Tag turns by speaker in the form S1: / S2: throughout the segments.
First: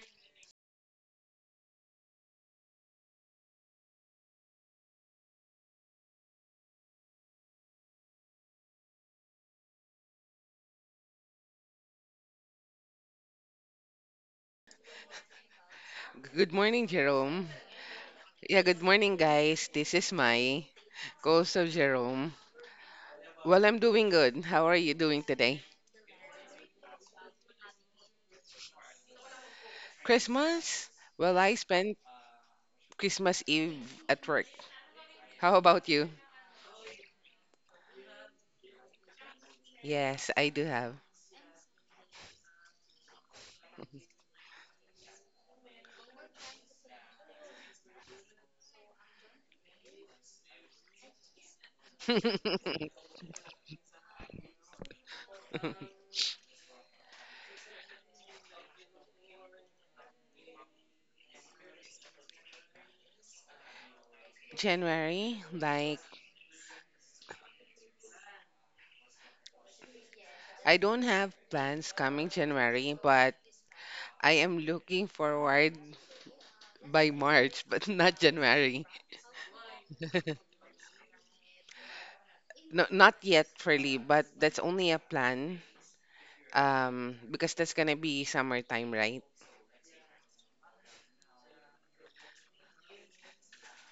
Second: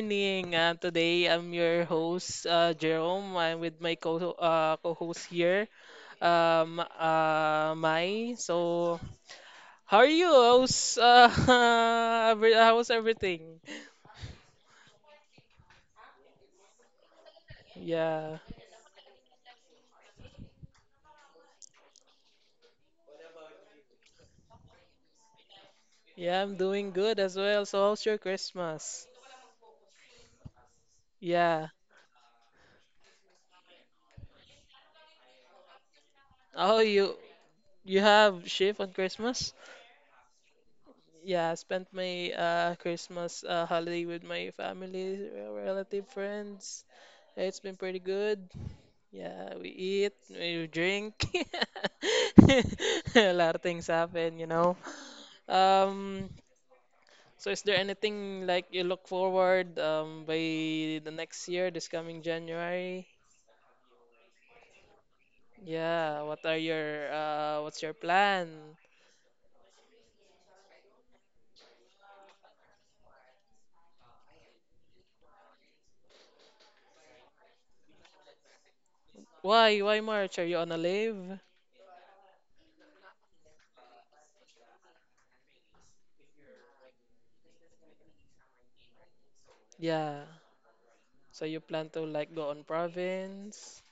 S1: morning. Today I'm your host, Jerome. I'm with my co co-host here, Mai. So, how are you? How's how's everything?
S2: Good morning, Jerome.
S1: Yeah,
S2: Yeah, good morning, guys. This is Mai, co of Jerome. Well, I'm doing good. How are you doing today?
S1: yeah, I'm doing good as well. So, how's your Christmas?
S2: Christmas? Well, I
S1: Yeah.
S2: spent Christmas Eve at work. How about you?
S1: Oh, you have shift on Christmas?
S2: Yes, I do have.
S1: Yeah, I spent my Christmas holiday with my family, relative, friends. It's been pretty good. Yeah, we eat, we drink. A lot of things happen, you know. Um, so is there anything like you look forward by the next year, this coming January?
S2: January, like,
S1: Yeah, what are your what's your plan?
S2: I don't have plans coming January, but I am looking forward by March, but not January.
S1: Why March? Are you on a leave?
S2: No, not yet, really, but that's only a plan. Because that's gonna be summertime, right?
S1: Yeah. So you plan to like go on province?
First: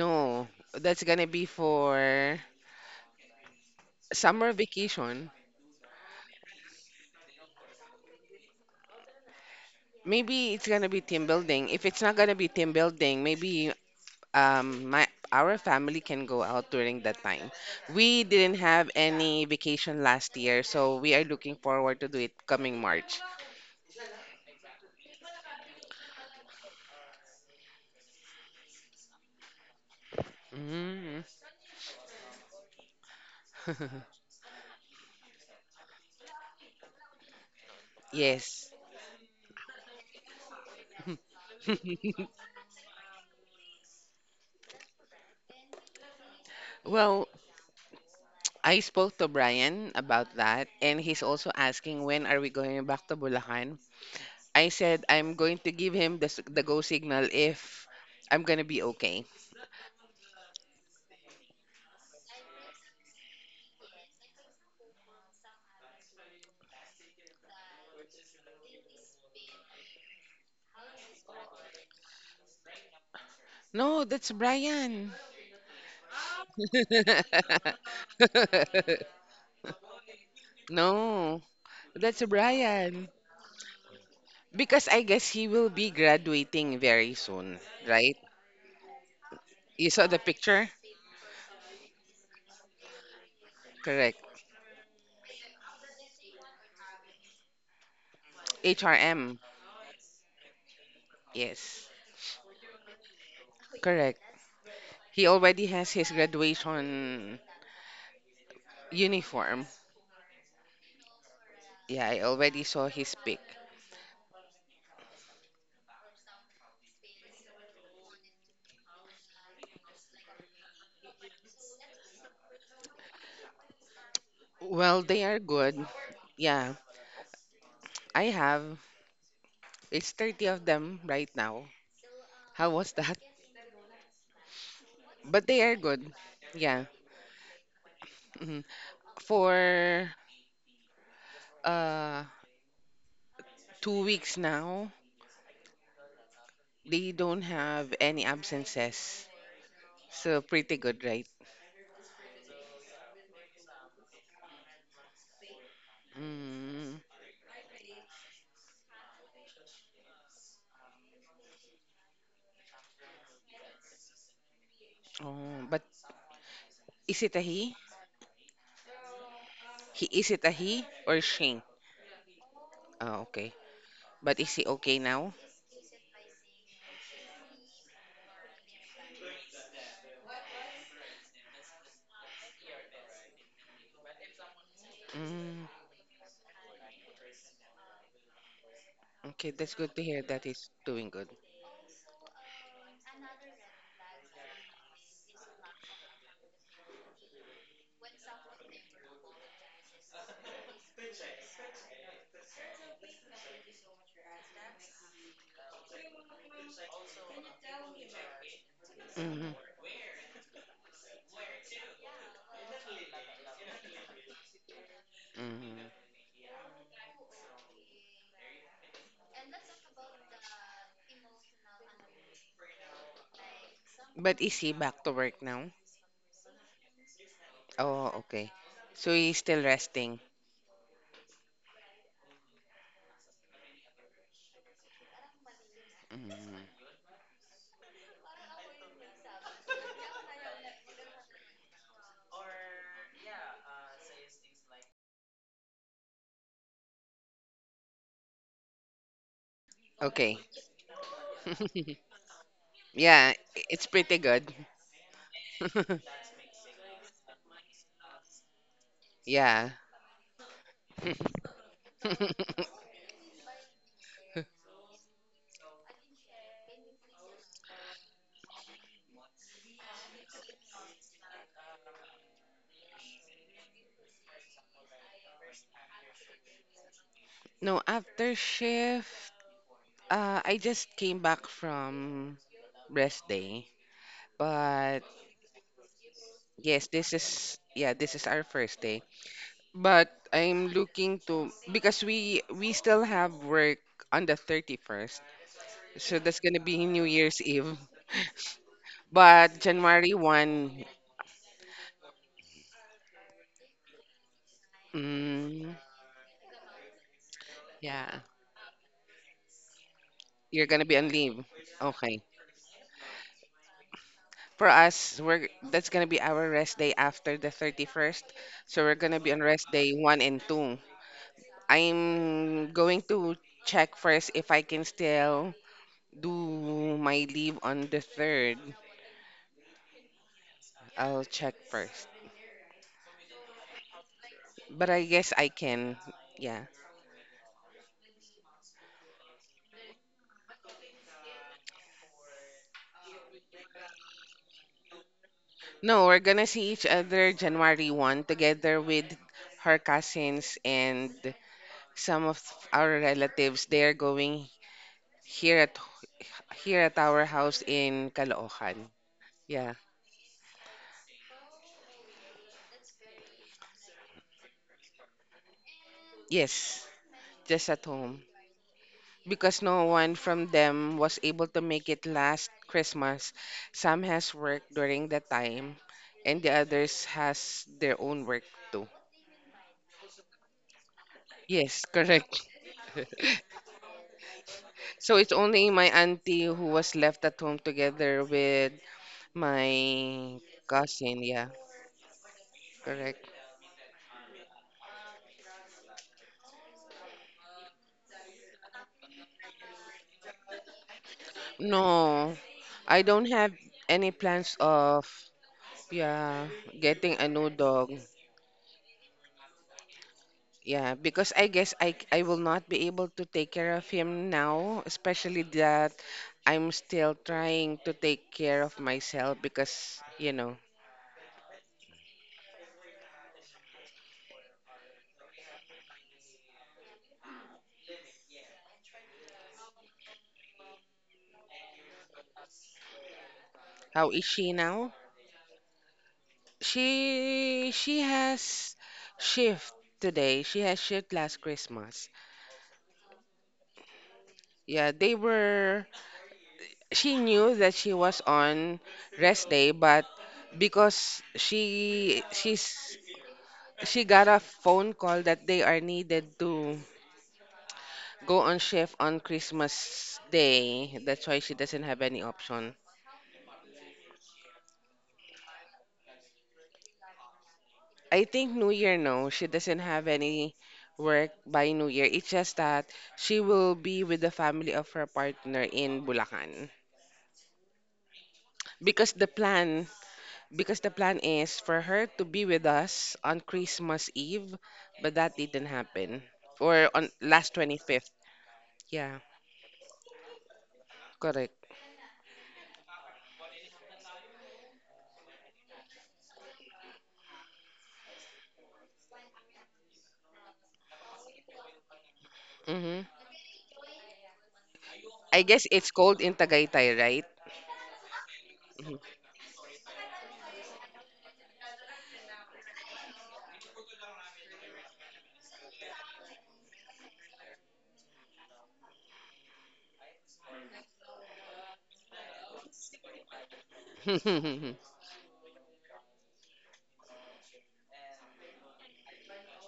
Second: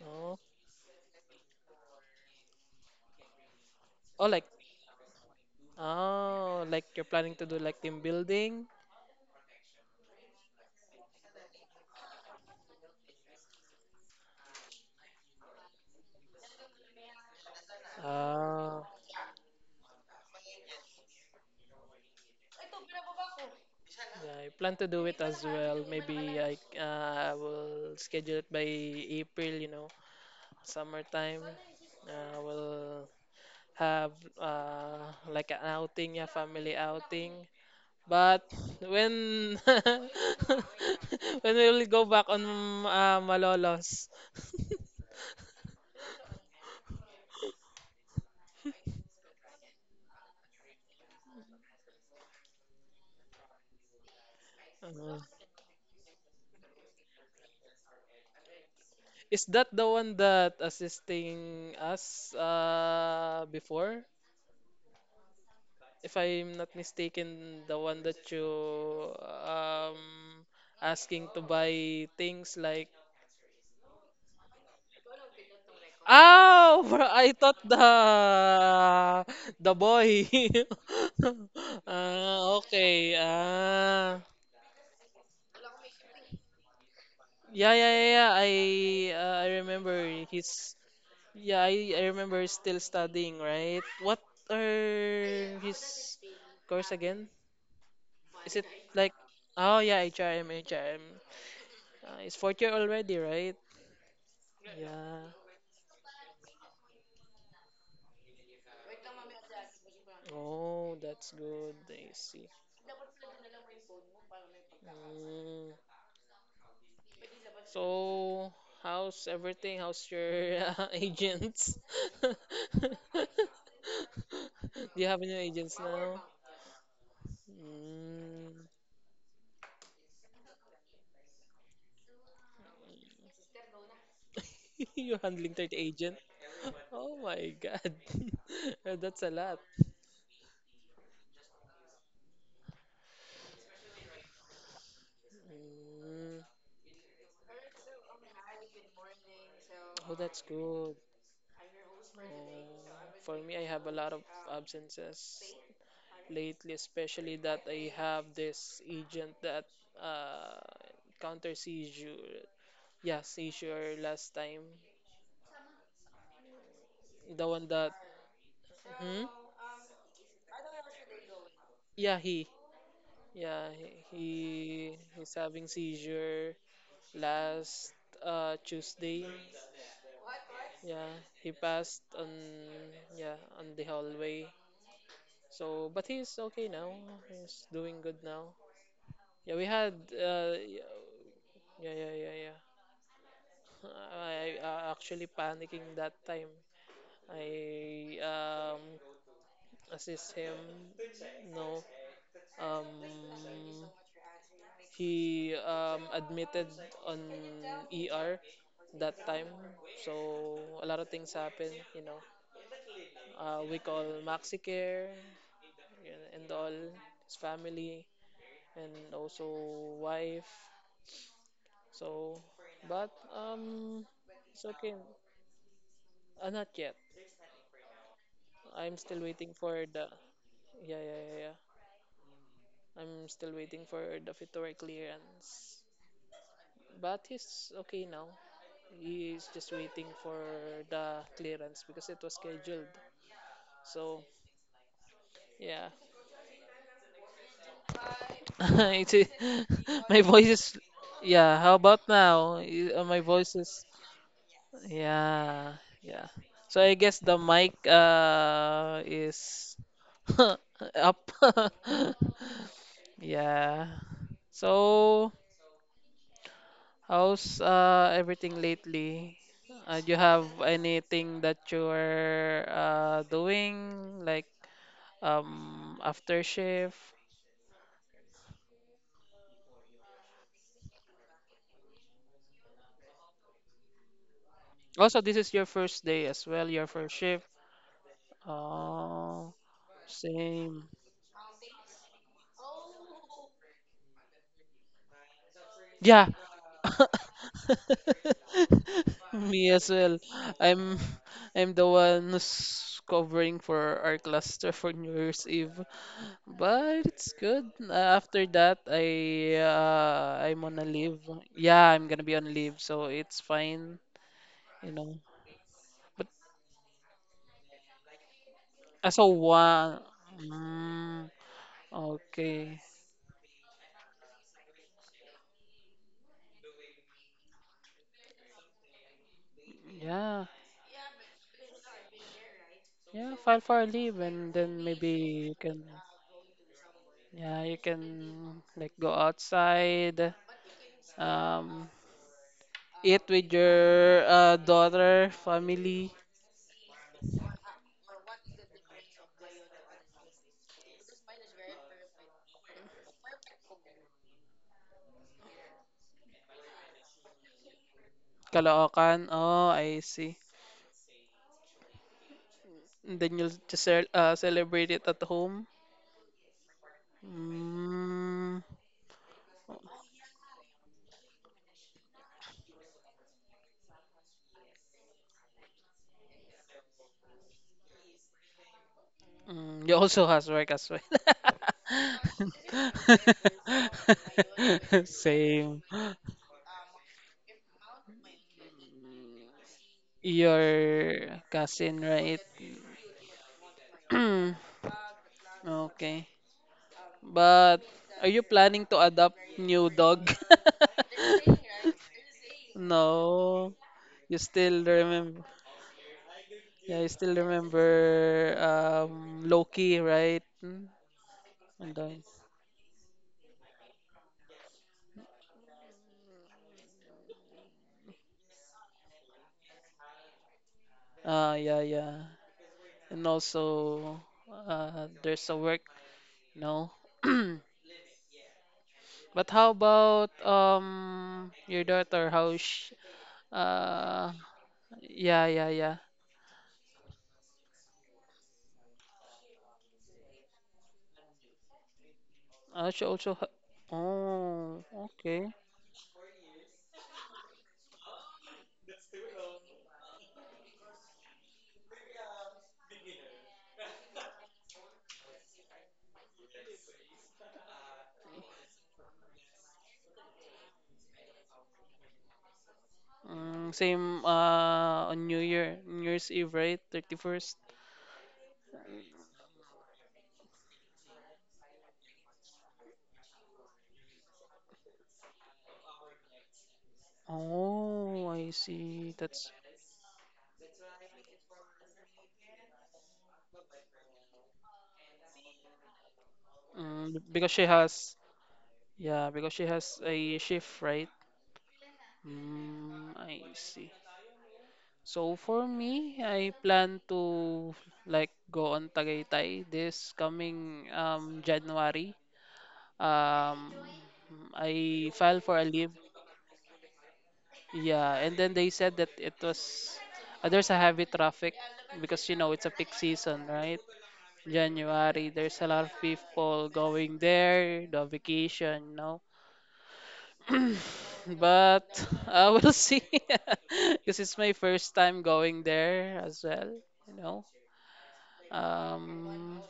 S1: No.
S2: that's gonna be for
S1: Oh, like
S2: summer vacation.
S1: oh, like you're planning to do like team building?
S2: Maybe it's gonna be team building. If it's not gonna be team building, maybe my our family can go out during that time. We didn't
S1: Ah.
S2: have any vacation last year, so we are looking forward to do it coming March.
S1: Yeah, I plan to do it as well. Maybe I will schedule it by April, you know,
S2: Mm.
S1: summertime. We'll have like an outing, yeah, family outing. But
S2: Yes.
S1: when when we will go back on Malolos,
S2: Well, I spoke to Brian about that, and he's also asking when are we going back to Bulacan. I said
S1: Uh,
S2: I'm going to give him the go signal if I'm going to be okay.
S1: is that the one that assisting us before? If I'm not mistaken, the one that you um asking to buy things like.
S2: No, that's Brian.
S1: Oh, I thought the boy.
S2: No, that's
S1: Ah,
S2: Brian.
S1: okay. Ah,
S2: Because I guess he will be graduating very soon,
S1: yeah, yeah, yeah.
S2: right?
S1: yeah, I I
S2: You
S1: remember
S2: saw the picture?
S1: he's yeah. I remember he's still studying, right? What
S2: Correct.
S1: are his course again? Is it like
S2: HRM.
S1: oh yeah, H R M H R M.
S2: Yes.
S1: It's fourth year already, right?
S2: Correct. He
S1: Yeah.
S2: already has his graduation uniform.
S1: Oh, that's good. I
S2: Yeah, I
S1: see.
S2: already saw his pic.
S1: Mm. So, how's everything? How's your agents? Do
S2: Well,
S1: you have
S2: they
S1: any
S2: are
S1: agents
S2: good.
S1: now?
S2: Yeah, I
S1: Mm.
S2: have. It's 30 of them right now. How was that?
S1: You're
S2: But
S1: handling
S2: they
S1: 30
S2: are good.
S1: agent?
S2: Yeah.
S1: Oh my God.
S2: Mhm.
S1: That's a lot.
S2: For uh 2 weeks now,
S1: Mm.
S2: they don't have any absences.
S1: Oh, that's
S2: So pretty
S1: good.
S2: good, right?
S1: Uh, for me, I have a lot of absences lately,
S2: Mm.
S1: especially that I have this agent that uh, counter seizure. Yeah, seizure last time.
S2: Oh, but is it a
S1: The one
S2: he?
S1: that. Hmm?
S2: Is it a he or she?
S1: Yeah, he.
S2: Oh, okay.
S1: Yeah, he
S2: But is he
S1: he-
S2: okay
S1: he's
S2: now?
S1: having seizure last Tuesday. Yeah, he passed on yeah on the hallway.
S2: Mm.
S1: So, but he's okay now. He's doing good now.
S2: Okay,
S1: Yeah, we
S2: that's
S1: had
S2: good to hear that he's doing good.
S1: yeah yeah yeah yeah. I actually panicking that time. I assist him. No, um, he admitted on ER that time.
S2: Hmm.
S1: So a lot of things happen. You know, we call MaxiCare
S2: Hmm.
S1: yun, and all his family and also wife. So, but
S2: But is
S1: it's
S2: he
S1: okay.
S2: back to work now?
S1: Not yet.
S2: Oh, okay.
S1: I'm
S2: So
S1: still
S2: he's
S1: waiting
S2: still
S1: for the.
S2: resting.
S1: Yeah, yeah, yeah, yeah. I'm still waiting for the Fitore clearance.
S2: Mm.
S1: But he's okay now. He's just waiting for the clearance because it was scheduled. So, yeah. It's, my
S2: Okay.
S1: voice is. Yeah, how about now? My
S2: Yeah,
S1: voice
S2: i-
S1: is.
S2: it's pretty good.
S1: Yeah, yeah. So I guess the mic
S2: Yeah.
S1: is up. Yeah. So how's everything lately? Do you have anything that you're doing, like after shift?
S2: No, after shift, I just came back from rest day. But
S1: Also, this is your first day as well, your
S2: yes,
S1: first
S2: this
S1: shift.
S2: is yeah, this is our first day.
S1: Oh,
S2: But I'm
S1: same.
S2: looking to because we still have work on the 31st. So
S1: Yeah,
S2: that's gonna be New Year's Eve. But
S1: me as
S2: January
S1: well.
S2: 1,
S1: I'm I'm the one who's covering for our cluster for New Year's Eve.
S2: mm,
S1: But it's good. Uh,
S2: yeah,
S1: After that, I uh, I'm
S2: you're
S1: on a
S2: gonna be on
S1: leave.
S2: leave.
S1: Yeah, I'm
S2: Okay.
S1: gonna be on leave, so it's fine,
S2: For
S1: you know.
S2: us, we're that's gonna be
S1: But
S2: our rest day after the 31st. So we're gonna
S1: so
S2: be on rest day
S1: one.
S2: one and two.
S1: Mm,
S2: I'm
S1: okay.
S2: going to check first if I can still do my leave on the third.
S1: Yeah,
S2: I'll check first.
S1: yeah. File for a leave, and then
S2: But I
S1: maybe
S2: guess I
S1: you can.
S2: can. Yeah.
S1: Yeah, you can like go outside. Um, eat with your daughter,
S2: No,
S1: family,
S2: we're gonna see each other January 1 together with her cousins and some of our relatives. They're going here at here at our house in Caloocan.
S1: kalaokan. Oh,
S2: Yeah.
S1: I see. And then you'll just celebrate it at home.
S2: Yes, just at home.
S1: Mm,
S2: Because no one from them was able to make it last Christmas. Some has work during the time and the others has their own work too.
S1: mm, you also has work as well.
S2: Yes, correct. So it's only
S1: Same.
S2: my auntie who was left at home together with my cousin.
S1: Your
S2: Yeah,
S1: cousin, right?
S2: correct.
S1: Okay. But are you planning to adopt new dog?
S2: No, I don't have
S1: No.
S2: any
S1: You
S2: plans
S1: still
S2: of,
S1: remember.
S2: yeah,
S1: Yeah, you
S2: getting a
S1: still
S2: new
S1: remember
S2: dog.
S1: Loki, right?
S2: Yeah, because I guess
S1: And
S2: I
S1: then-
S2: I will not be able to take care of him now, especially that I'm still trying to take care of myself because, you know,
S1: Ah, yeah, yeah, and also there's a work, you know. But how about your daughter? How she,
S2: how is
S1: uh
S2: she now?
S1: yeah yeah yeah.
S2: She has shift today. She has shift last Christmas.
S1: She also ha oh
S2: Yeah, they
S1: okay.
S2: were she knew that she was on rest day, but because she got a phone call that they are needed to go on shift on Christmas Day. That's why she doesn't have any option.
S1: Mm, same on New Year's Eve, right? 31st.
S2: I think New Year, no, she doesn't have any work by New Year. It's just that she will be with the family of her partner in Bulacan.
S1: Oh, I see.
S2: Because the
S1: That's
S2: plan, because the plan is for her to be with us on Christmas Eve, but that didn't happen. Or on
S1: mm, because
S2: last
S1: she
S2: 25th.
S1: has
S2: Yeah,
S1: yeah because she has a shift, right?
S2: correct.
S1: Mm, I see. So for me, I plan to like go on Tagaytay this coming January.
S2: Hmm.
S1: Um, I filed
S2: I
S1: for a
S2: guess
S1: leave.
S2: it's cold in Tagaytay, right?
S1: Yeah, and then they said that it was there's a heavy traffic because you know it's a peak season, right? January, there's a lot of people going there, the vacation, you know. But we'll see, because it's my first time going there as well, you know. Um,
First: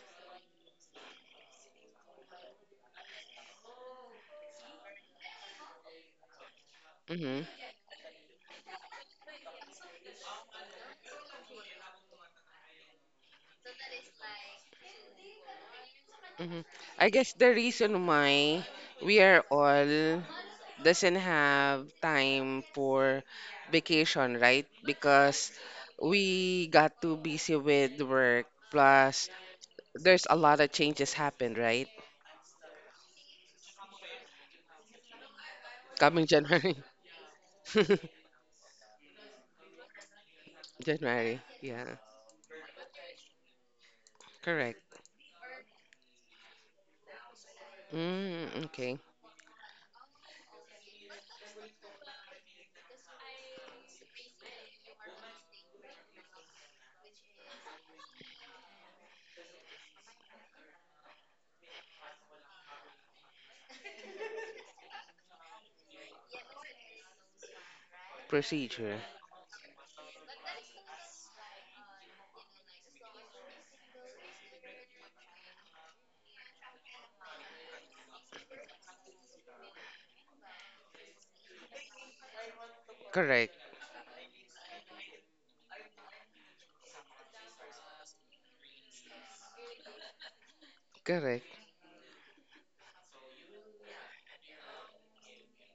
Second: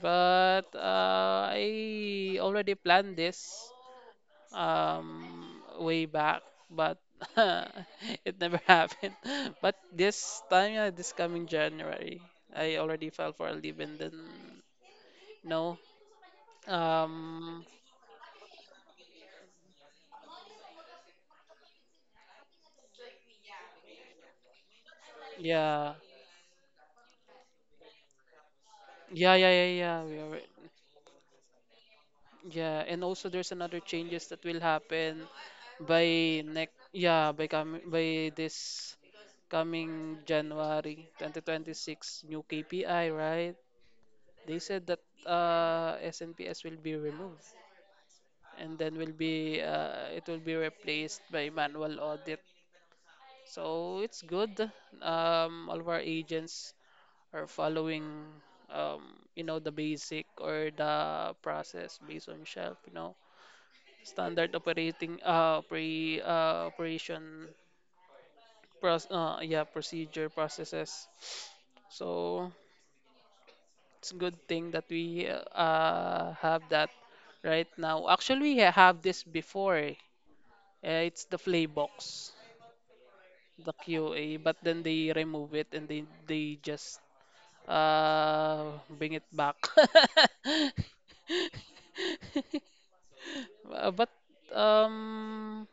S1: but I already planned this way back, but
S2: Hmm.
S1: it never happened. But this time, yeah, this coming January, I already fell for a leave and then no.
S2: Hmm. I guess the
S1: Um,
S2: reason why we are all doesn't have time for vacation, right? Because
S1: yeah,
S2: we got too busy with work, plus
S1: yeah. We
S2: there's a
S1: already.
S2: lot of changes happened, right?
S1: Yeah, and also there's another changes that will happen
S2: Coming
S1: by
S2: January.
S1: next yeah, by coming by this coming January
S2: January, yeah.
S1: 2026 new KPI, right? They said
S2: Correct.
S1: that SNPS will be removed
S2: Mm,
S1: and then
S2: okay.
S1: will be it will be replaced by manual audit. So it's good. All of our agents are following you know the basic or the process based on shelf, you know. standard operating uh, pre, uh, operation
S2: Procedure.
S1: pros, uh, yeah procedure processes so it's a good thing that we have that right now. Actually we have this before eh. It's the play box
S2: Correct.
S1: the QA but then they remove it and they just bring it back.
S2: Correct.
S1: But um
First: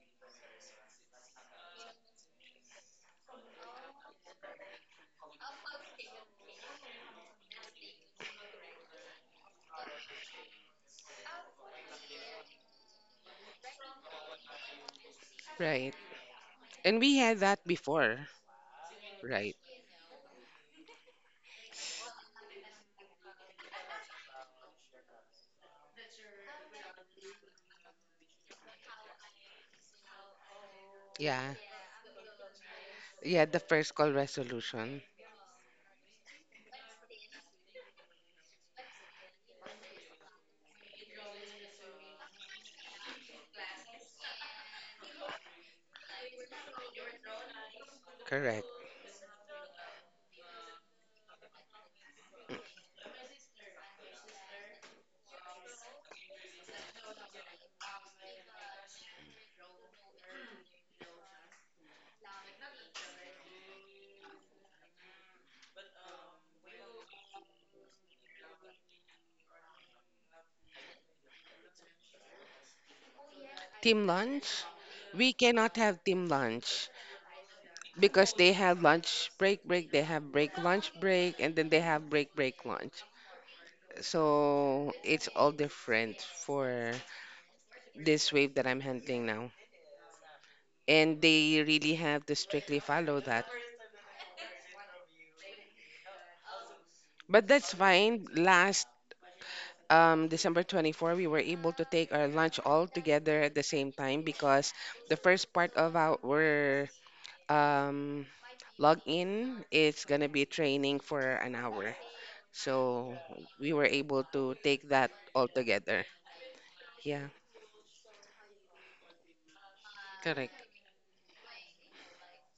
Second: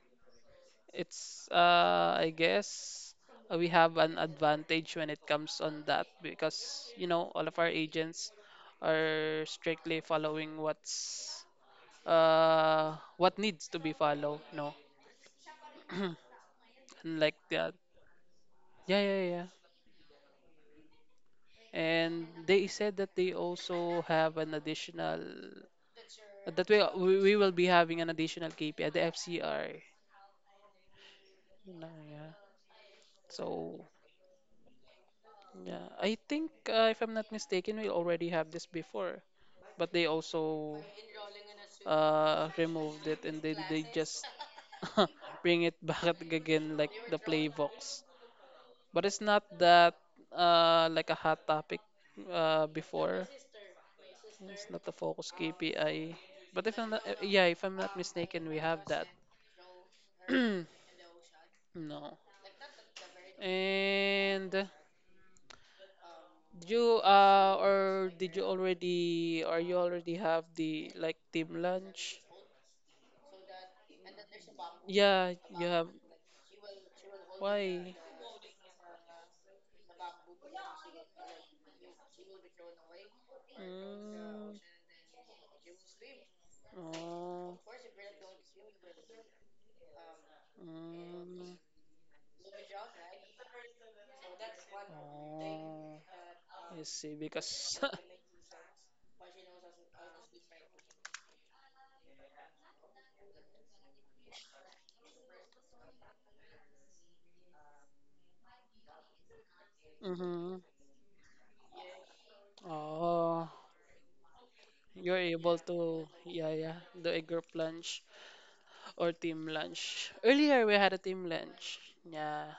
S1: it's I guess we have an advantage when it comes on that because you know all of our agents are strictly following what's what needs to be followed, no.
S2: Right. And we
S1: And like
S2: had that
S1: that.
S2: before,
S1: Yeah, yeah, yeah.
S2: right?
S1: And they said that they also have an additional that we will be having an additional KPI, the FCR.
S2: Yeah.
S1: You know, yeah.
S2: Yeah, the
S1: So
S2: first call resolution.
S1: yeah, I think if I'm not mistaken, we already have this before, but they also removed it and then they just bring it back again like the Playbox. But it's not that like a hot topic before. It's not the focus KPI. But if I'm not, if I'm not mistaken, we have that. No. And did you or did you already or you already have the like team lunch?
S2: Team lunch? We
S1: Yeah, you
S2: cannot
S1: have.
S2: have team lunch
S1: Why?
S2: because they have lunch break break, they have break lunch break, and then they have break break lunch.
S1: Mm,
S2: So it's all different for
S1: oh,
S2: this wave that I'm handling now. And
S1: mm,
S2: they really have to strictly follow that.
S1: oh, I see.
S2: But that's
S1: Because,
S2: fine. Last December 24, we were able to take our lunch all together at the same time because the first part of our um, login, it's gonna be
S1: mhm,
S2: training for an hour. So
S1: oh,
S2: we were able to take that
S1: you're
S2: all
S1: able
S2: together.
S1: to, yeah, yeah, do a
S2: Yeah,
S1: group lunch or team lunch.
S2: correct.
S1: Earlier, we had a team lunch. Yeah,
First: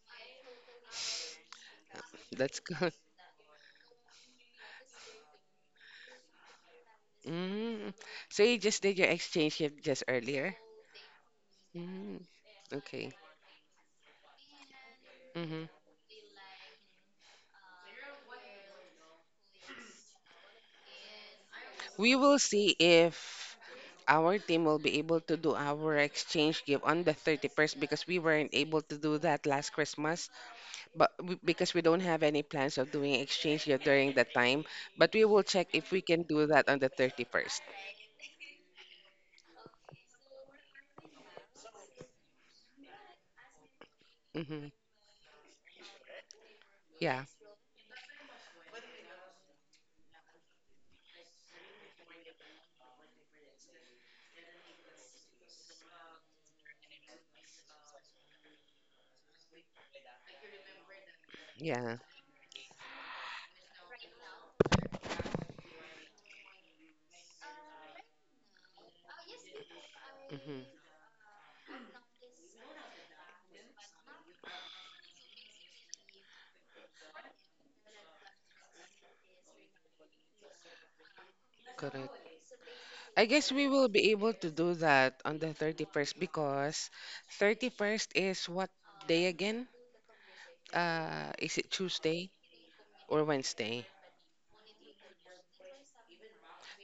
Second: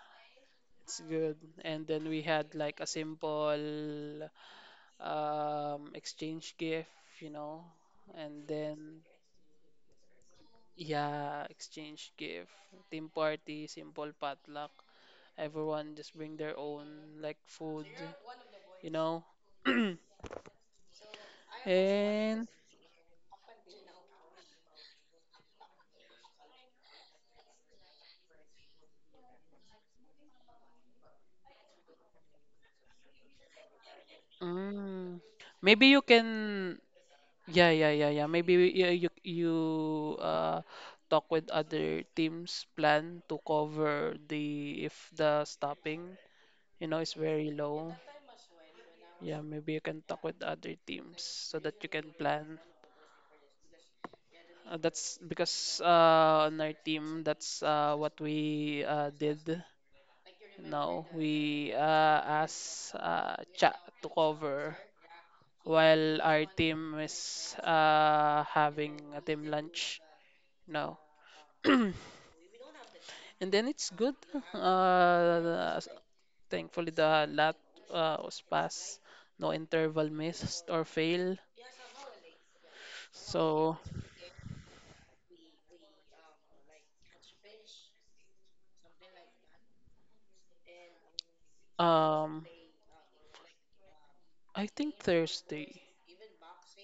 S1: it's good. And then we had
S2: That's
S1: like a
S2: good.
S1: simple exchange gift, you know,
S2: Mm. So
S1: and
S2: you just did
S1: then.
S2: your exchange shift just earlier?
S1: Yeah, exchange
S2: Mm.
S1: gift, team
S2: Okay.
S1: party, simple potluck.
S2: Hmm.
S1: Everyone just bring their own like food, you know.
S2: We will
S1: And
S2: see if our team will be able to do our exchange gift on the 31st because we weren't able to do that last Christmas. But because we don't have any plans of doing exchange yet during that time, but
S1: mm,
S2: we will check
S1: maybe
S2: if we
S1: you
S2: can do that on
S1: can
S2: the 31st.
S1: yeah. maybe you uh talk with other teams plan to cover
S2: Mm-hmm.
S1: the if the stopping, you know, is
S2: Yeah,
S1: very low. Yeah, maybe you can talk with other teams so that you can plan. That's because on our team, that's what we did. Now we
S2: yeah.
S1: asked chat to cover while our team is having a team lunch
S2: Mm-hmm.
S1: now. And then it's good. Uh, thankfully, the lot was passed. No interval missed or fail.
S2: Correct. I guess we
S1: So,
S2: will be able to do that on the 31st because 31st is what day again? Is it Tuesday
S1: um,
S2: or Wednesday?
S1: I think Thursday,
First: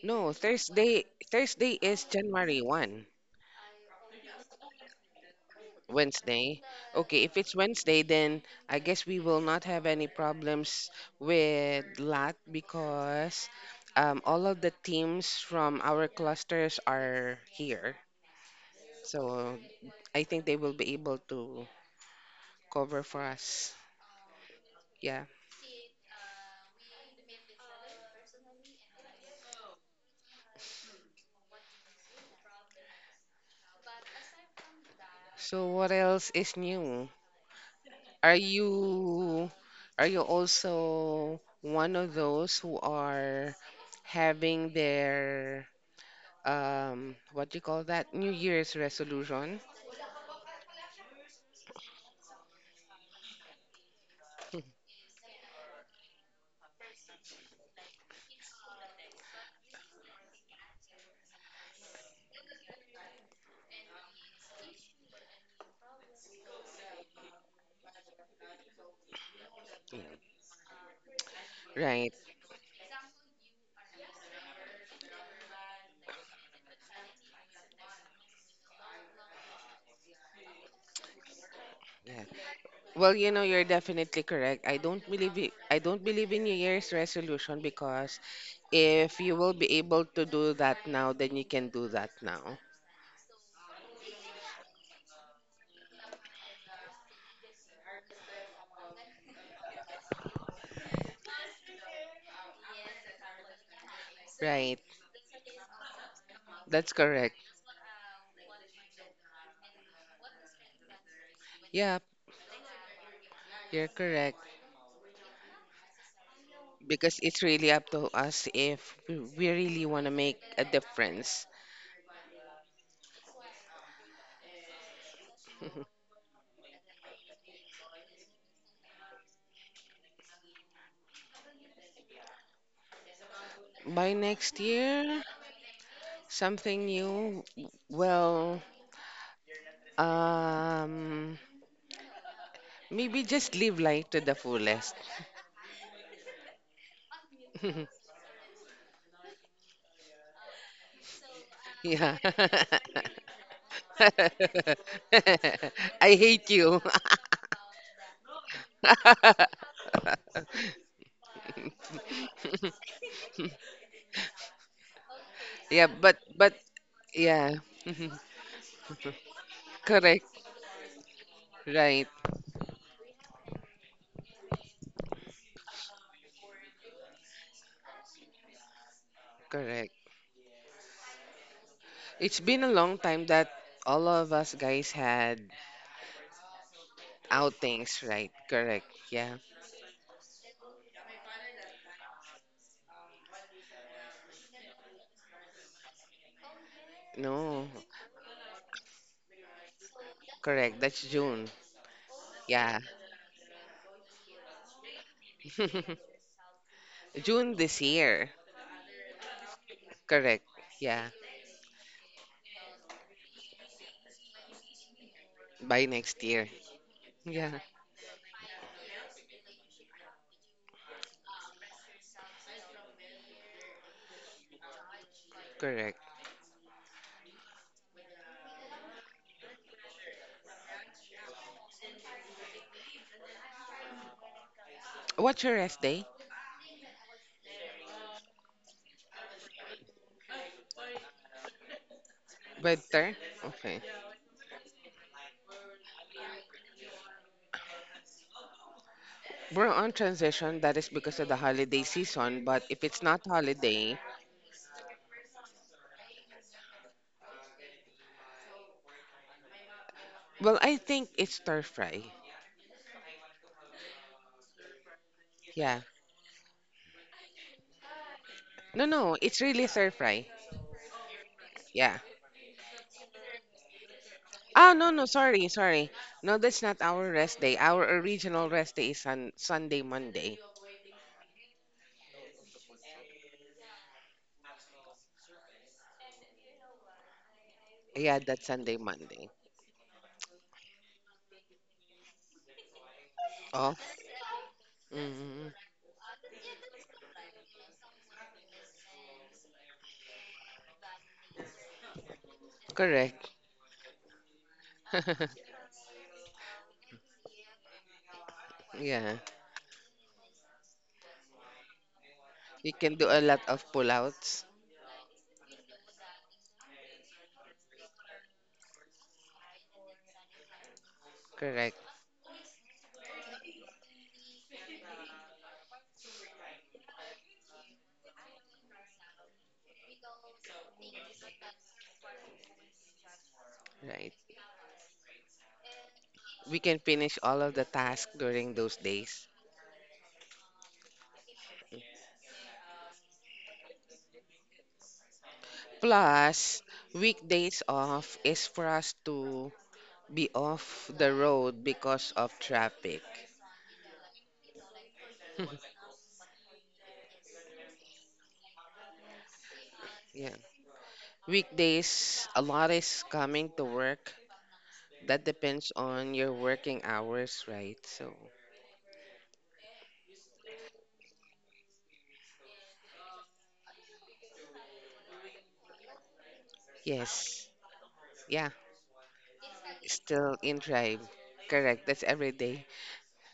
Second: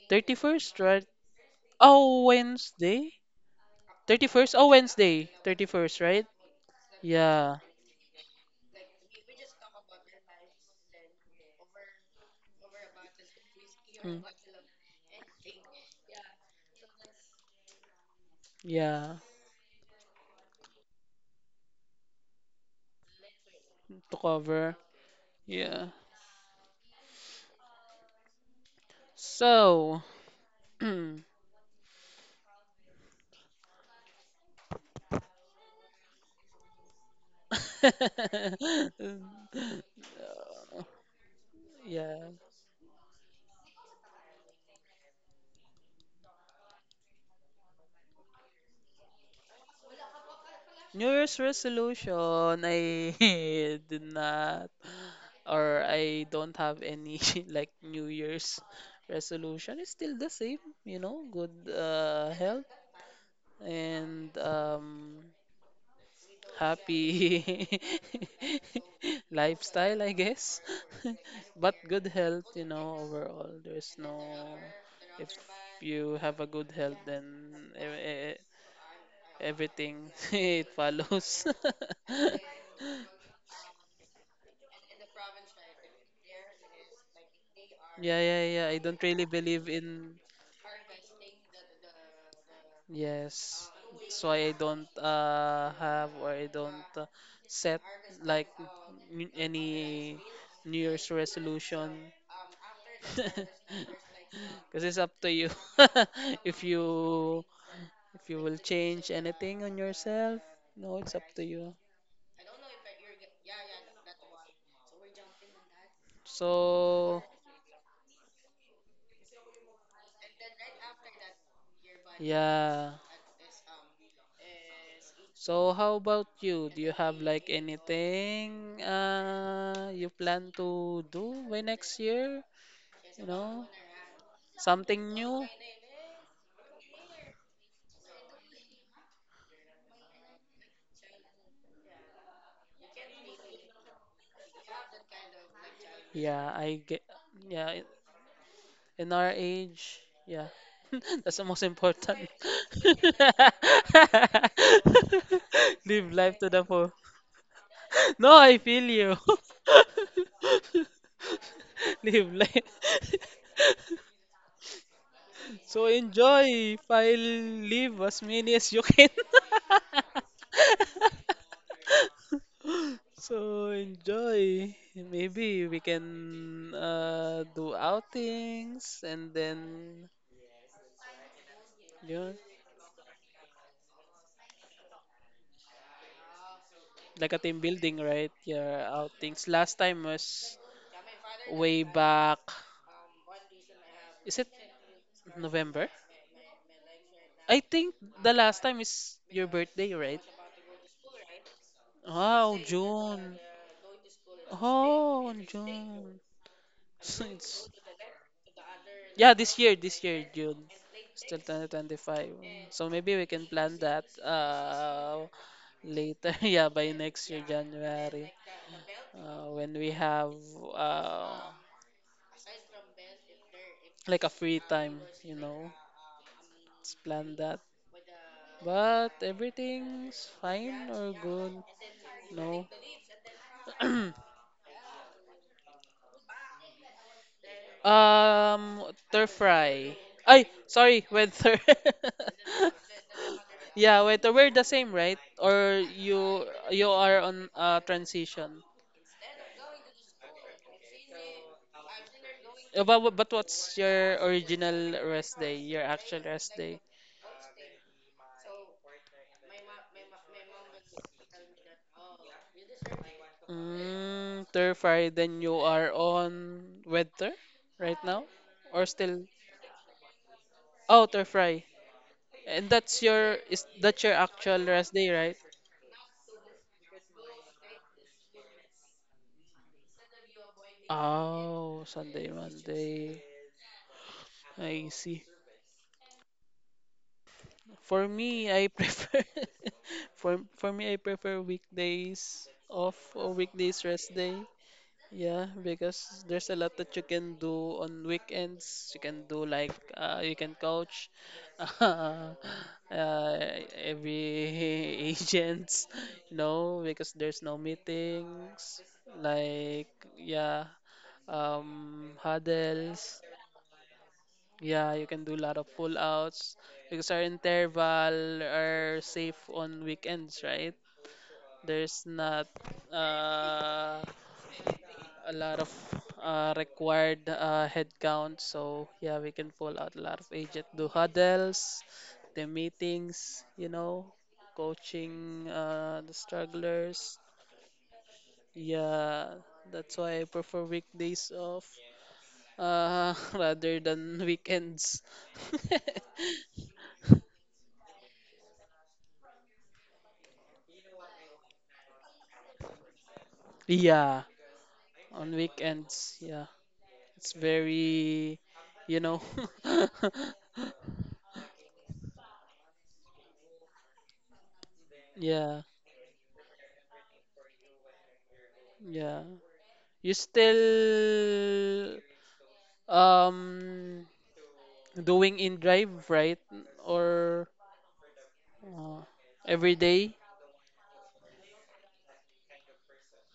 S2: No,
S1: 31st, right?
S2: Thursday. Thursday is
S1: Oh,
S2: January 1.
S1: Wednesday? 31st? Oh, Wednesday. 31st, right?
S2: Wednesday. Okay, if it's
S1: Yeah.
S2: Wednesday, then I guess we will not have any problems with LAT because
S1: Mm,
S2: all of the teams from our clusters are here.
S1: yeah.
S2: So I think they will be able to cover for us.
S1: To cover.
S2: Yeah.
S1: Yeah. So.
S2: So what else is new? Are you are you also one of
S1: yeah.
S2: those who are having their what do you call that, New Year's resolution?
S1: New Year's resolution, I did not, or I don't have any like New Year's resolution. It's still the same, you know, good health and happy
S2: Yeah.
S1: lifestyle, I guess. But
S2: Right.
S1: good health, you know, overall, there's no. If you have a good health, then e- e- e, everything it follows.
S2: Yeah, well, you know, you're definitely correct. I don't believe it, I don't believe in New Year's resolution because
S1: Yeah, yeah, yeah. I don't
S2: if
S1: really
S2: you will
S1: believe
S2: be able
S1: in.
S2: to do that now, then you can do that now.
S1: Yes. That's why I don't set like any New Year's resolution. Because
S2: Right.
S1: it's up to you if you
S2: That's correct.
S1: if you will change anything on yourself. No, it's up to you.
S2: Yeah, you're correct because
S1: So
S2: it's really up to us if we really want to make a difference.
S1: yeah. So how about you? Do you have like anything you plan to do by next year? You know,
S2: By next
S1: something
S2: year.
S1: new?
S2: Something new. Well, um Maybe just live life to the fullest.
S1: Yeah, I get. Yeah, in our age, yeah, that's the most
S2: Yeah.
S1: important. Live
S2: I
S1: life
S2: hate
S1: to the
S2: you.
S1: full. No, I feel you. Live life. So
S2: Yeah, but
S1: enjoy while
S2: yeah.
S1: live as many as you can.
S2: Correct. Right.
S1: So enjoy. Maybe we can do outings and
S2: Correct.
S1: then yeah,
S2: It's been a long time that all of us guys had
S1: like a team building,
S2: outings, right?
S1: right?
S2: Correct.
S1: Yeah,
S2: Yeah.
S1: outings. Last time was way back. Is it November? I
S2: No.
S1: think the last time is your birthday, right?
S2: Correct. That's June.
S1: Oh,
S2: Yeah.
S1: June. Oh, on June. So
S2: June
S1: it's
S2: this year.
S1: this year,
S2: Correct.
S1: June.
S2: Yeah.
S1: Still 2025. So maybe we can plan that
S2: By next
S1: later.
S2: year.
S1: Yeah, by next year,
S2: Yeah.
S1: January, when we have uh like a free time, you know.
S2: Correct.
S1: Let's plan that. But everything's fine or good. No.
S2: What's your rest day?
S1: Stir fry. Ay, sorry, weather.
S2: Bedtime? Okay.
S1: Yeah, weather. We're the same, right? Or you are on transition.
S2: We're on transition. That is because of the holiday season. But if
S1: Uh,
S2: it's
S1: But
S2: not
S1: but what's
S2: holiday,
S1: your original rest day? Your actual rest day?
S2: well, I think it's stir fry.
S1: Mm, stir fry. Then you
S2: Yeah.
S1: are on weather right now,
S2: No,
S1: or
S2: no,
S1: still?
S2: it's really stir fry.
S1: Oh, stir fry.
S2: Yeah.
S1: And that's your actual
S2: Ah, no,
S1: rest
S2: no,
S1: day, right?
S2: sorry, sorry. No, that's not our rest day. Our original rest day is on Sunday, Monday.
S1: Oh, Sunday, Monday. I see. For
S2: Yeah, that's
S1: me, I
S2: Sunday,
S1: prefer
S2: Monday.
S1: for me I prefer weekdays off or
S2: Oh,
S1: weekdays rest day. Yeah,
S2: mm,
S1: because there's a lot that you can do on weekends. You can do like you can coach uh,
S2: correct.
S1: every agents, you know, because there's no meetings.
S2: Yeah,
S1: Like yeah,
S2: we can do a
S1: huddles.
S2: lot of pullouts.
S1: Yeah, you can do a lot of full outs because our interval are safe on weekends, right?
S2: Correct,
S1: There's not uh, a lot of required head count, so yeah, we can pull out a lot of agent, do huddles, the meetings, you know,
S2: right.
S1: coaching the
S2: We can
S1: strugglers.
S2: finish all of the tasks during those days.
S1: Yeah, that's why I prefer weekdays off rather than weekends.
S2: Plus, weekdays off is for us to be off the road because of traffic.
S1: Yeah, on weekends. Yeah, it's very, you know.
S2: Yeah. Weekdays, a lot is coming to work. That
S1: Yeah,
S2: depends on your working hours, right? So,
S1: yeah. You still um doing in drive, right? Or
S2: yes. Yeah.
S1: uh, every day
S2: Still in drive. Correct. That's every day.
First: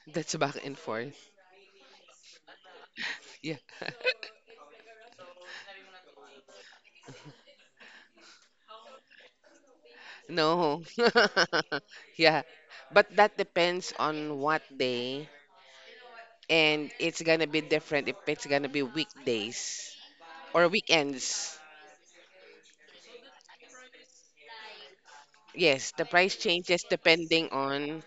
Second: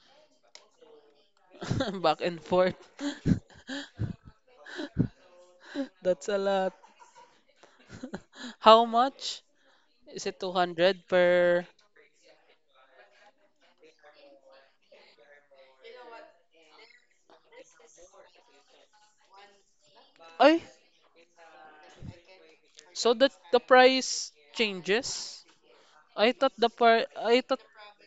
S2: That's back and forth.
S1: back and forth.
S2: Yeah.
S1: That's a lot. How much? Is it
S2: No.
S1: 200 per?
S2: Yeah. But that depends on what day and it's gonna be different if it's gonna be weekdays
S1: Ay,
S2: or weekends.
S1: so that the price changes?
S2: Yes, the
S1: I
S2: price
S1: thought the
S2: changes
S1: par I
S2: depending
S1: thought
S2: on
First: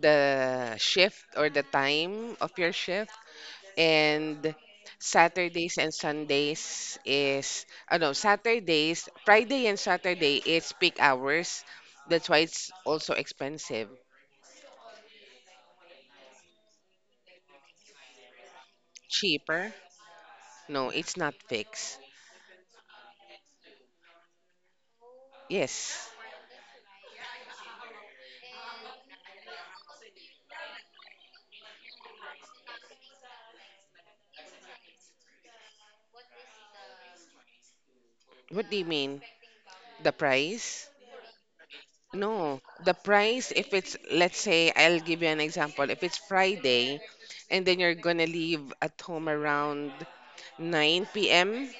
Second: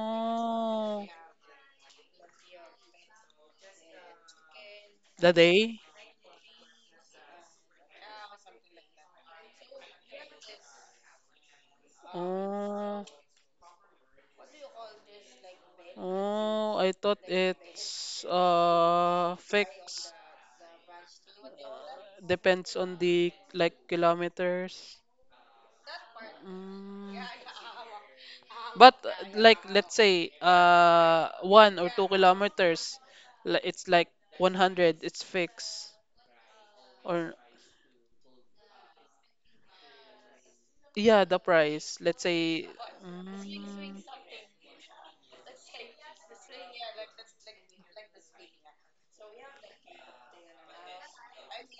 S2: the shift or the time of your shift. And
S1: The
S2: Saturdays
S1: day?
S2: and Sundays is, oh no, Saturdays, Friday and Saturday is peak hours. That's why it's
S1: Oh,
S2: also expensive.
S1: oh, I thought it's
S2: Cheaper?
S1: fixed.
S2: No, it's not fixed.
S1: Depends on the like kilometers.
S2: Yes.
S1: Mm. But like let's say 1 or 2 kilometers, it's like 100. It's fixed. Or
S2: What do you mean? The price?
S1: yeah, the price. Let's
S2: No,
S1: say.
S2: the price, if it's,
S1: Mm,
S2: let's say, I'll give you an example. If it's Friday and then you're gonna leave at home around 9 p.m.,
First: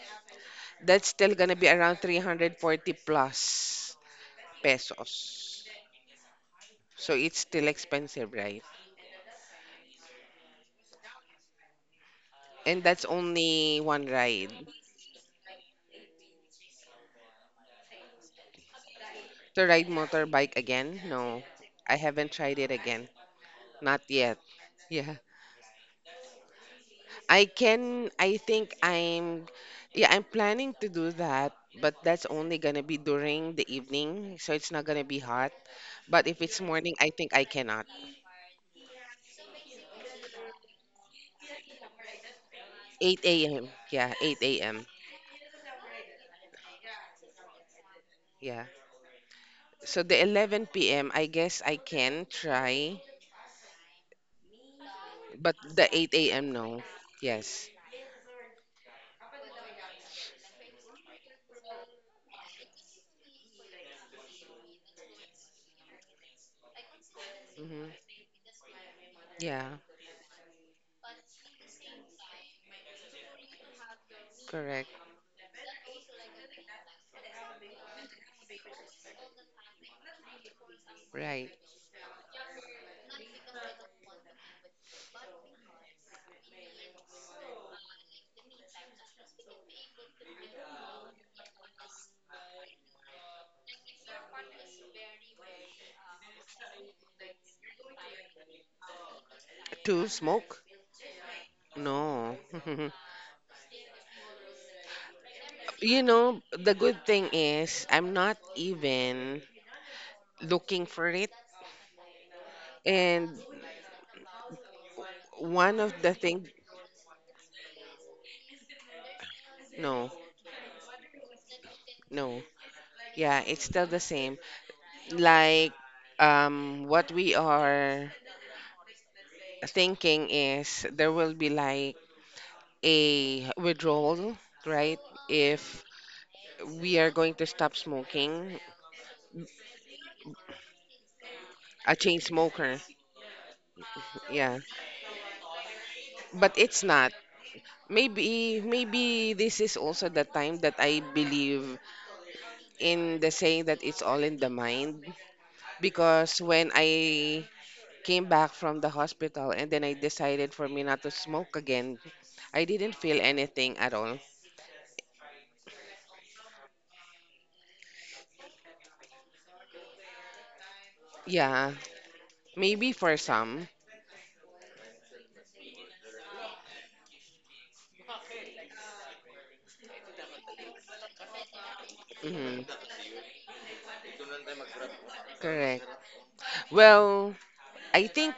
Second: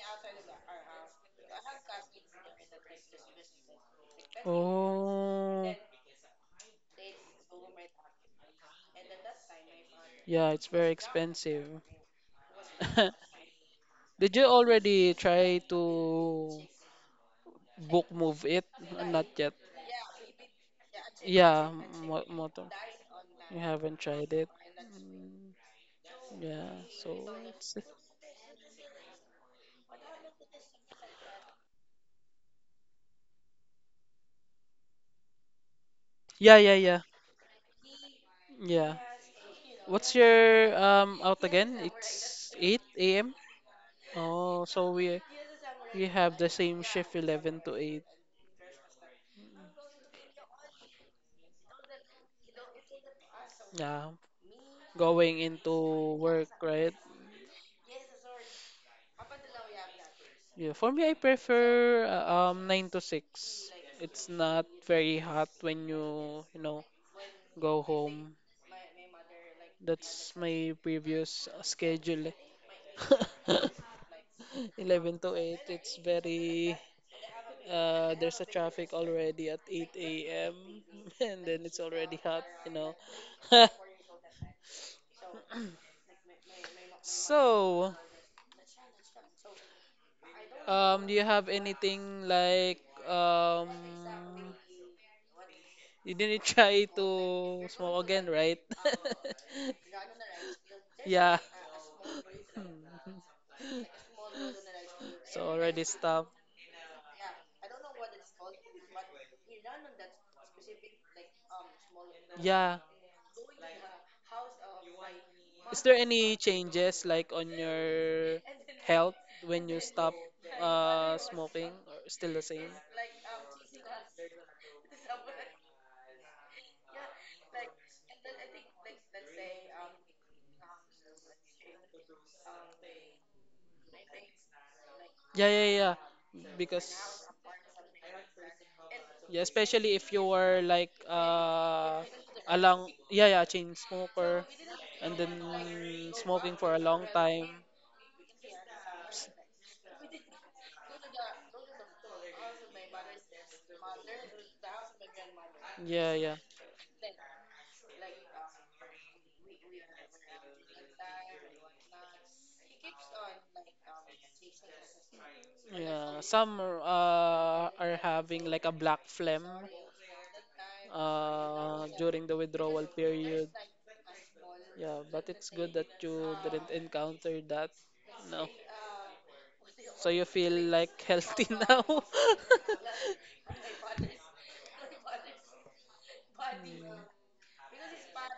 S2: that's still gonna be around 340 plus pesos.
S1: oh,
S2: So it's still expensive, right?
S1: yeah, it's very expensive.
S2: And that's only one
S1: Did you
S2: ride.
S1: already try to? Book Move It? Not yet.
S2: To ride motorbike again? No,
S1: Yeah,
S2: I
S1: mo
S2: haven't tried
S1: motor.
S2: it again.
S1: You haven't
S2: Not
S1: tried
S2: yet.
S1: it.
S2: Yeah.
S1: Mm, yeah, so
S2: I
S1: it's
S2: can, I think yeah, I'm planning to do that, but that's only gonna be during the evening, so it's not gonna be hot. But if
S1: yeah,
S2: it's
S1: yeah,
S2: morning,
S1: yeah,
S2: I think I cannot.
S1: yeah. What's your out again? It's 8 a.m.
S2: 8 a.m. Yeah, 8
S1: Oh,
S2: a.m.
S1: so we have the same shift 11 to 8.
S2: Yeah. So the 11 p.m. I guess I can try,
S1: Yeah, going
S2: but the
S1: into
S2: 8
S1: work,
S2: a.m. no.
S1: right?
S2: Yes.
S1: Yeah, for me I prefer 9 to 6. It's not very hot when you know, go
S2: Hmm.
S1: home.
S2: Yeah,
S1: That's my previous schedule.
S2: correct.
S1: 11 to 8. It's very. There's a traffic already at 8 a.m. And
S2: Right.
S1: then it's already hot, you know. So, do you have anything like um, you didn't try to smoke again, right?
S2: To smoke?
S1: Yeah.
S2: No.
S1: So already
S2: You
S1: stop.
S2: know, the good thing is I'm not even looking for it.
S1: Yeah.
S2: And one
S1: Is
S2: of
S1: there
S2: the
S1: any
S2: thing,
S1: changes like on your health when you
S2: no,
S1: stop smoking or still
S2: no,
S1: the same?
S2: yeah, it's still the same. Like, what we are thinking is there will be like a withdrawal, right?
S1: Yeah, yeah,
S2: If
S1: yeah.
S2: we are
S1: Because
S2: going to stop smoking,
S1: yeah, especially if you were like
S2: a chain smoker,
S1: along yeah, yeah, chain smoker
S2: yeah.
S1: and then
S2: But
S1: smoking for a
S2: it's
S1: long
S2: not.
S1: time.
S2: Maybe this is also the time that I believe in the saying that it's all in the mind
S1: Yeah, yeah.
S2: because when I came back from the hospital and then I decided for me not to smoke again. I didn't feel anything at all.
S1: Yeah, some are having like a black phlegm
S2: Yeah,
S1: during the withdrawal
S2: maybe for
S1: period.
S2: some.
S1: Yeah, but it's good that you didn't encounter that. No. So you feel like healthy now?
S2: Hmm. Correct.
S1: Mm,
S2: Well, I think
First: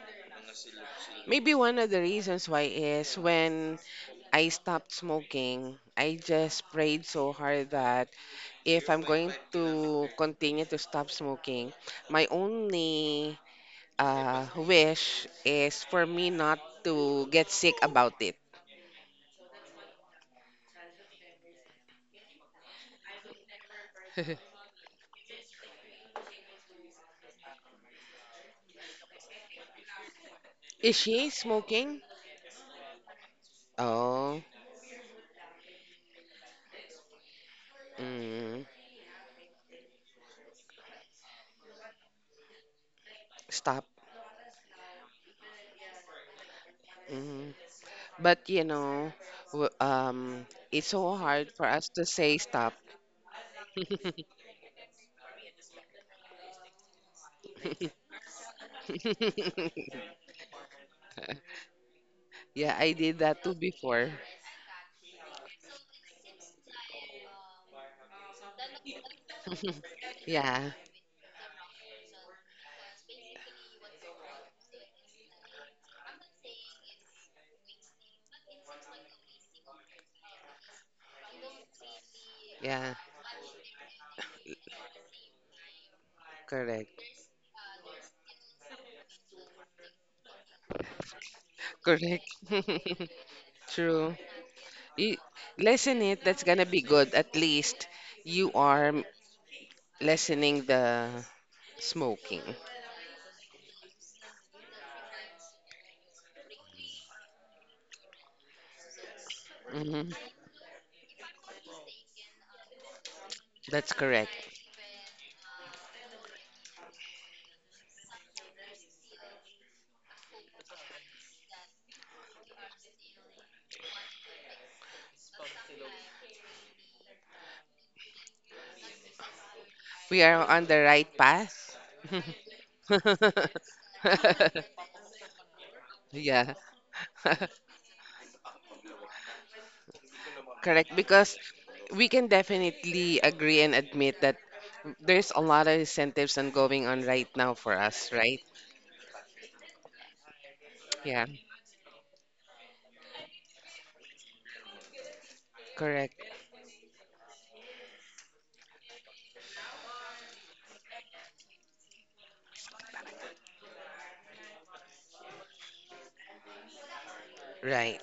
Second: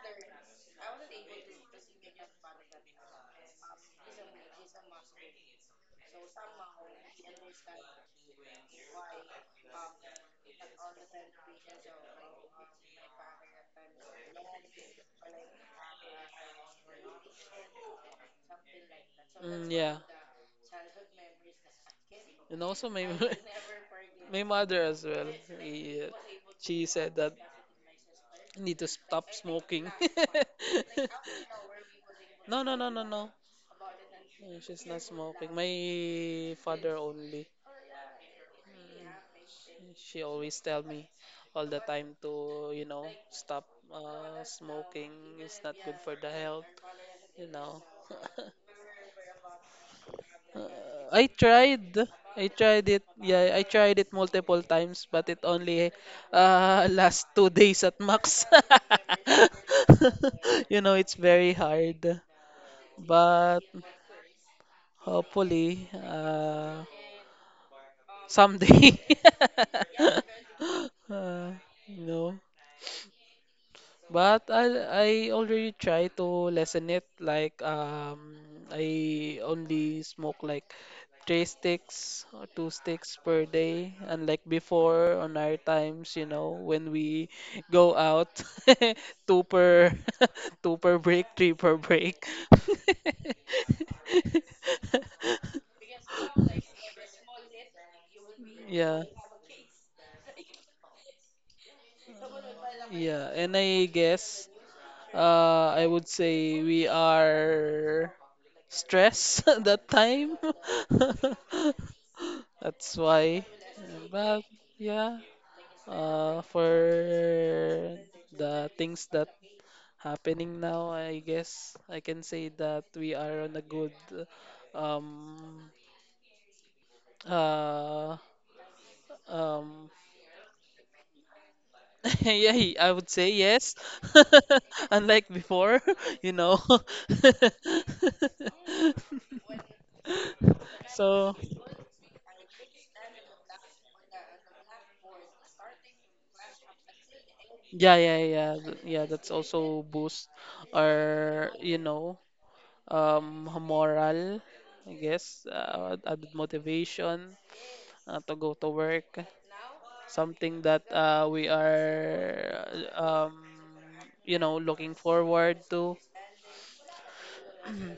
S2: maybe one of the reasons why is when I stopped smoking, I just prayed so hard that if I'm going to continue to stop smoking, my only wish is for me not to get sick about it.
S1: mm, yeah. And also my my mother as well. Yeah, she said that need to stop smoking.
S2: Is she smoking?
S1: No, no, no, no, no.
S2: Oh,
S1: She's not smoking. My father only.
S2: mm,
S1: She always tell me all the time to, you know, stop
S2: stop.
S1: smoking. It's not good for the health, you
S2: Mm.
S1: know.
S2: But you know, w- um, it's
S1: Uh,
S2: so
S1: I
S2: hard for us
S1: tried.
S2: to say
S1: I
S2: stop.
S1: tried it. Yeah, I tried it multiple times, but it only last 2 days at max. You know, it's very hard.
S2: Yeah, I did that too
S1: But
S2: before.
S1: hopefully, someday.
S2: Yeah,
S1: uh, you know, but I already try to lessen it. Like I only smoke like three sticks or two
S2: yeah,
S1: sticks per day, unlike before on our times. You know, when
S2: correct,
S1: we go out, two per two per break, three per break.
S2: correct. True. You lessen it, that's gonna be good. At least you are
S1: Yeah.
S2: lessening the smoking.
S1: Yeah, and I guess I would say we are stressed that
S2: Hmm.
S1: time. That's why.
S2: That's
S1: But
S2: correct.
S1: yeah, for the things that happening now, I guess I can say that we are on a good um, uh, um,
S2: We are on the right path.
S1: yeah, I would say yes. Unlike before, you
S2: Yeah,
S1: know.
S2: correct.
S1: So,
S2: Because we can definitely agree and admit that there's a lot of incentives on going on right now for
S1: yeah,
S2: us,
S1: yeah,
S2: right?
S1: yeah, yeah, that's also boost
S2: Yeah,
S1: our, you know, moral, I guess,
S2: correct.
S1: added motivation to go to work. Something that we are, um, you know, looking forward to.
S2: Right.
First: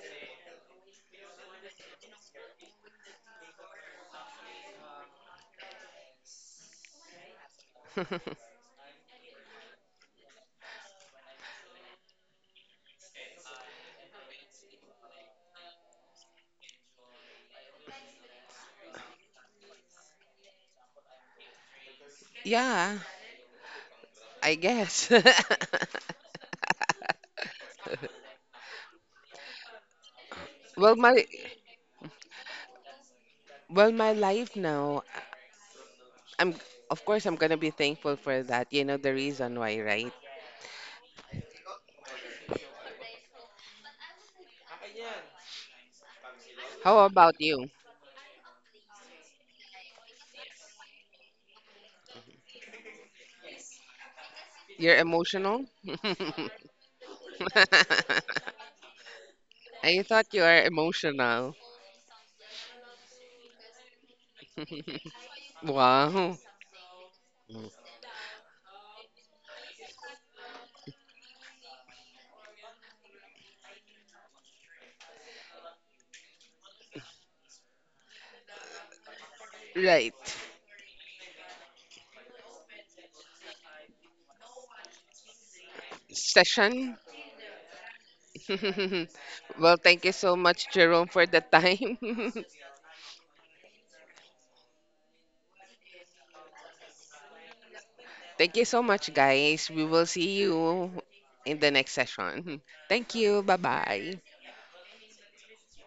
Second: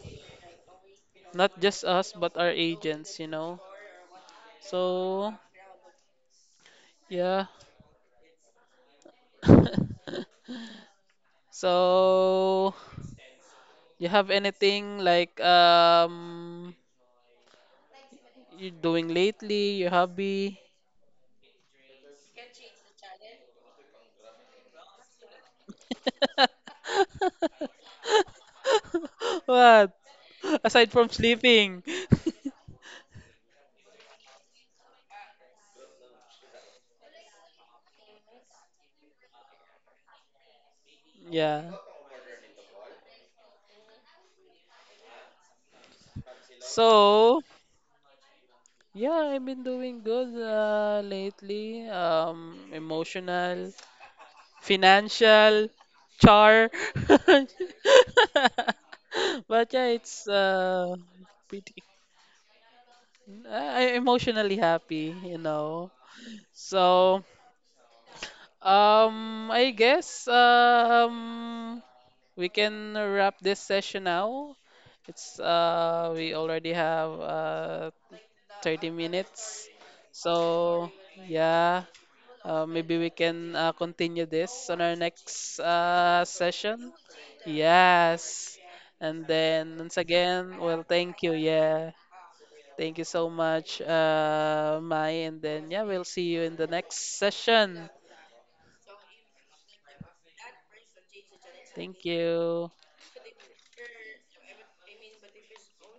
S1: Not just us, but our agents, you know. So, yeah. So, you have anything like you're doing lately, your hobby?
S2: Yeah, I guess.
S1: What? Aside
S2: Well,
S1: from
S2: my
S1: sleeping.
S2: well, my life now, I'm of course I'm gonna be thankful for that. You know the reason why, right?
S1: Yeah.
S2: How about
S1: So,
S2: you?
S1: yeah, I've been doing good lately. Um, emotional,
S2: You're emotional?
S1: financial char. But yeah,
S2: I
S1: it's
S2: thought you are emotional.
S1: pretty. I'm emotionally happy, you know.
S2: Wow.
S1: So I guess we can wrap this session now. It's we already have 30 minutes.
S2: Right.
S1: So yeah. Maybe we can continue this on our next session.
S2: Session.
S1: Yes. And then
S2: Well,
S1: once
S2: thank you so
S1: again,
S2: much,
S1: well,
S2: Jerome,
S1: thank
S2: for
S1: you.
S2: the
S1: Yeah.
S2: time.
S1: Thank you so much, Mai. And then, yeah, we'll see you in the next session.
S2: Thank you so much, guys. We will see you in the next
S1: Thank
S2: session.
S1: you.
S2: Thank you. Bye bye.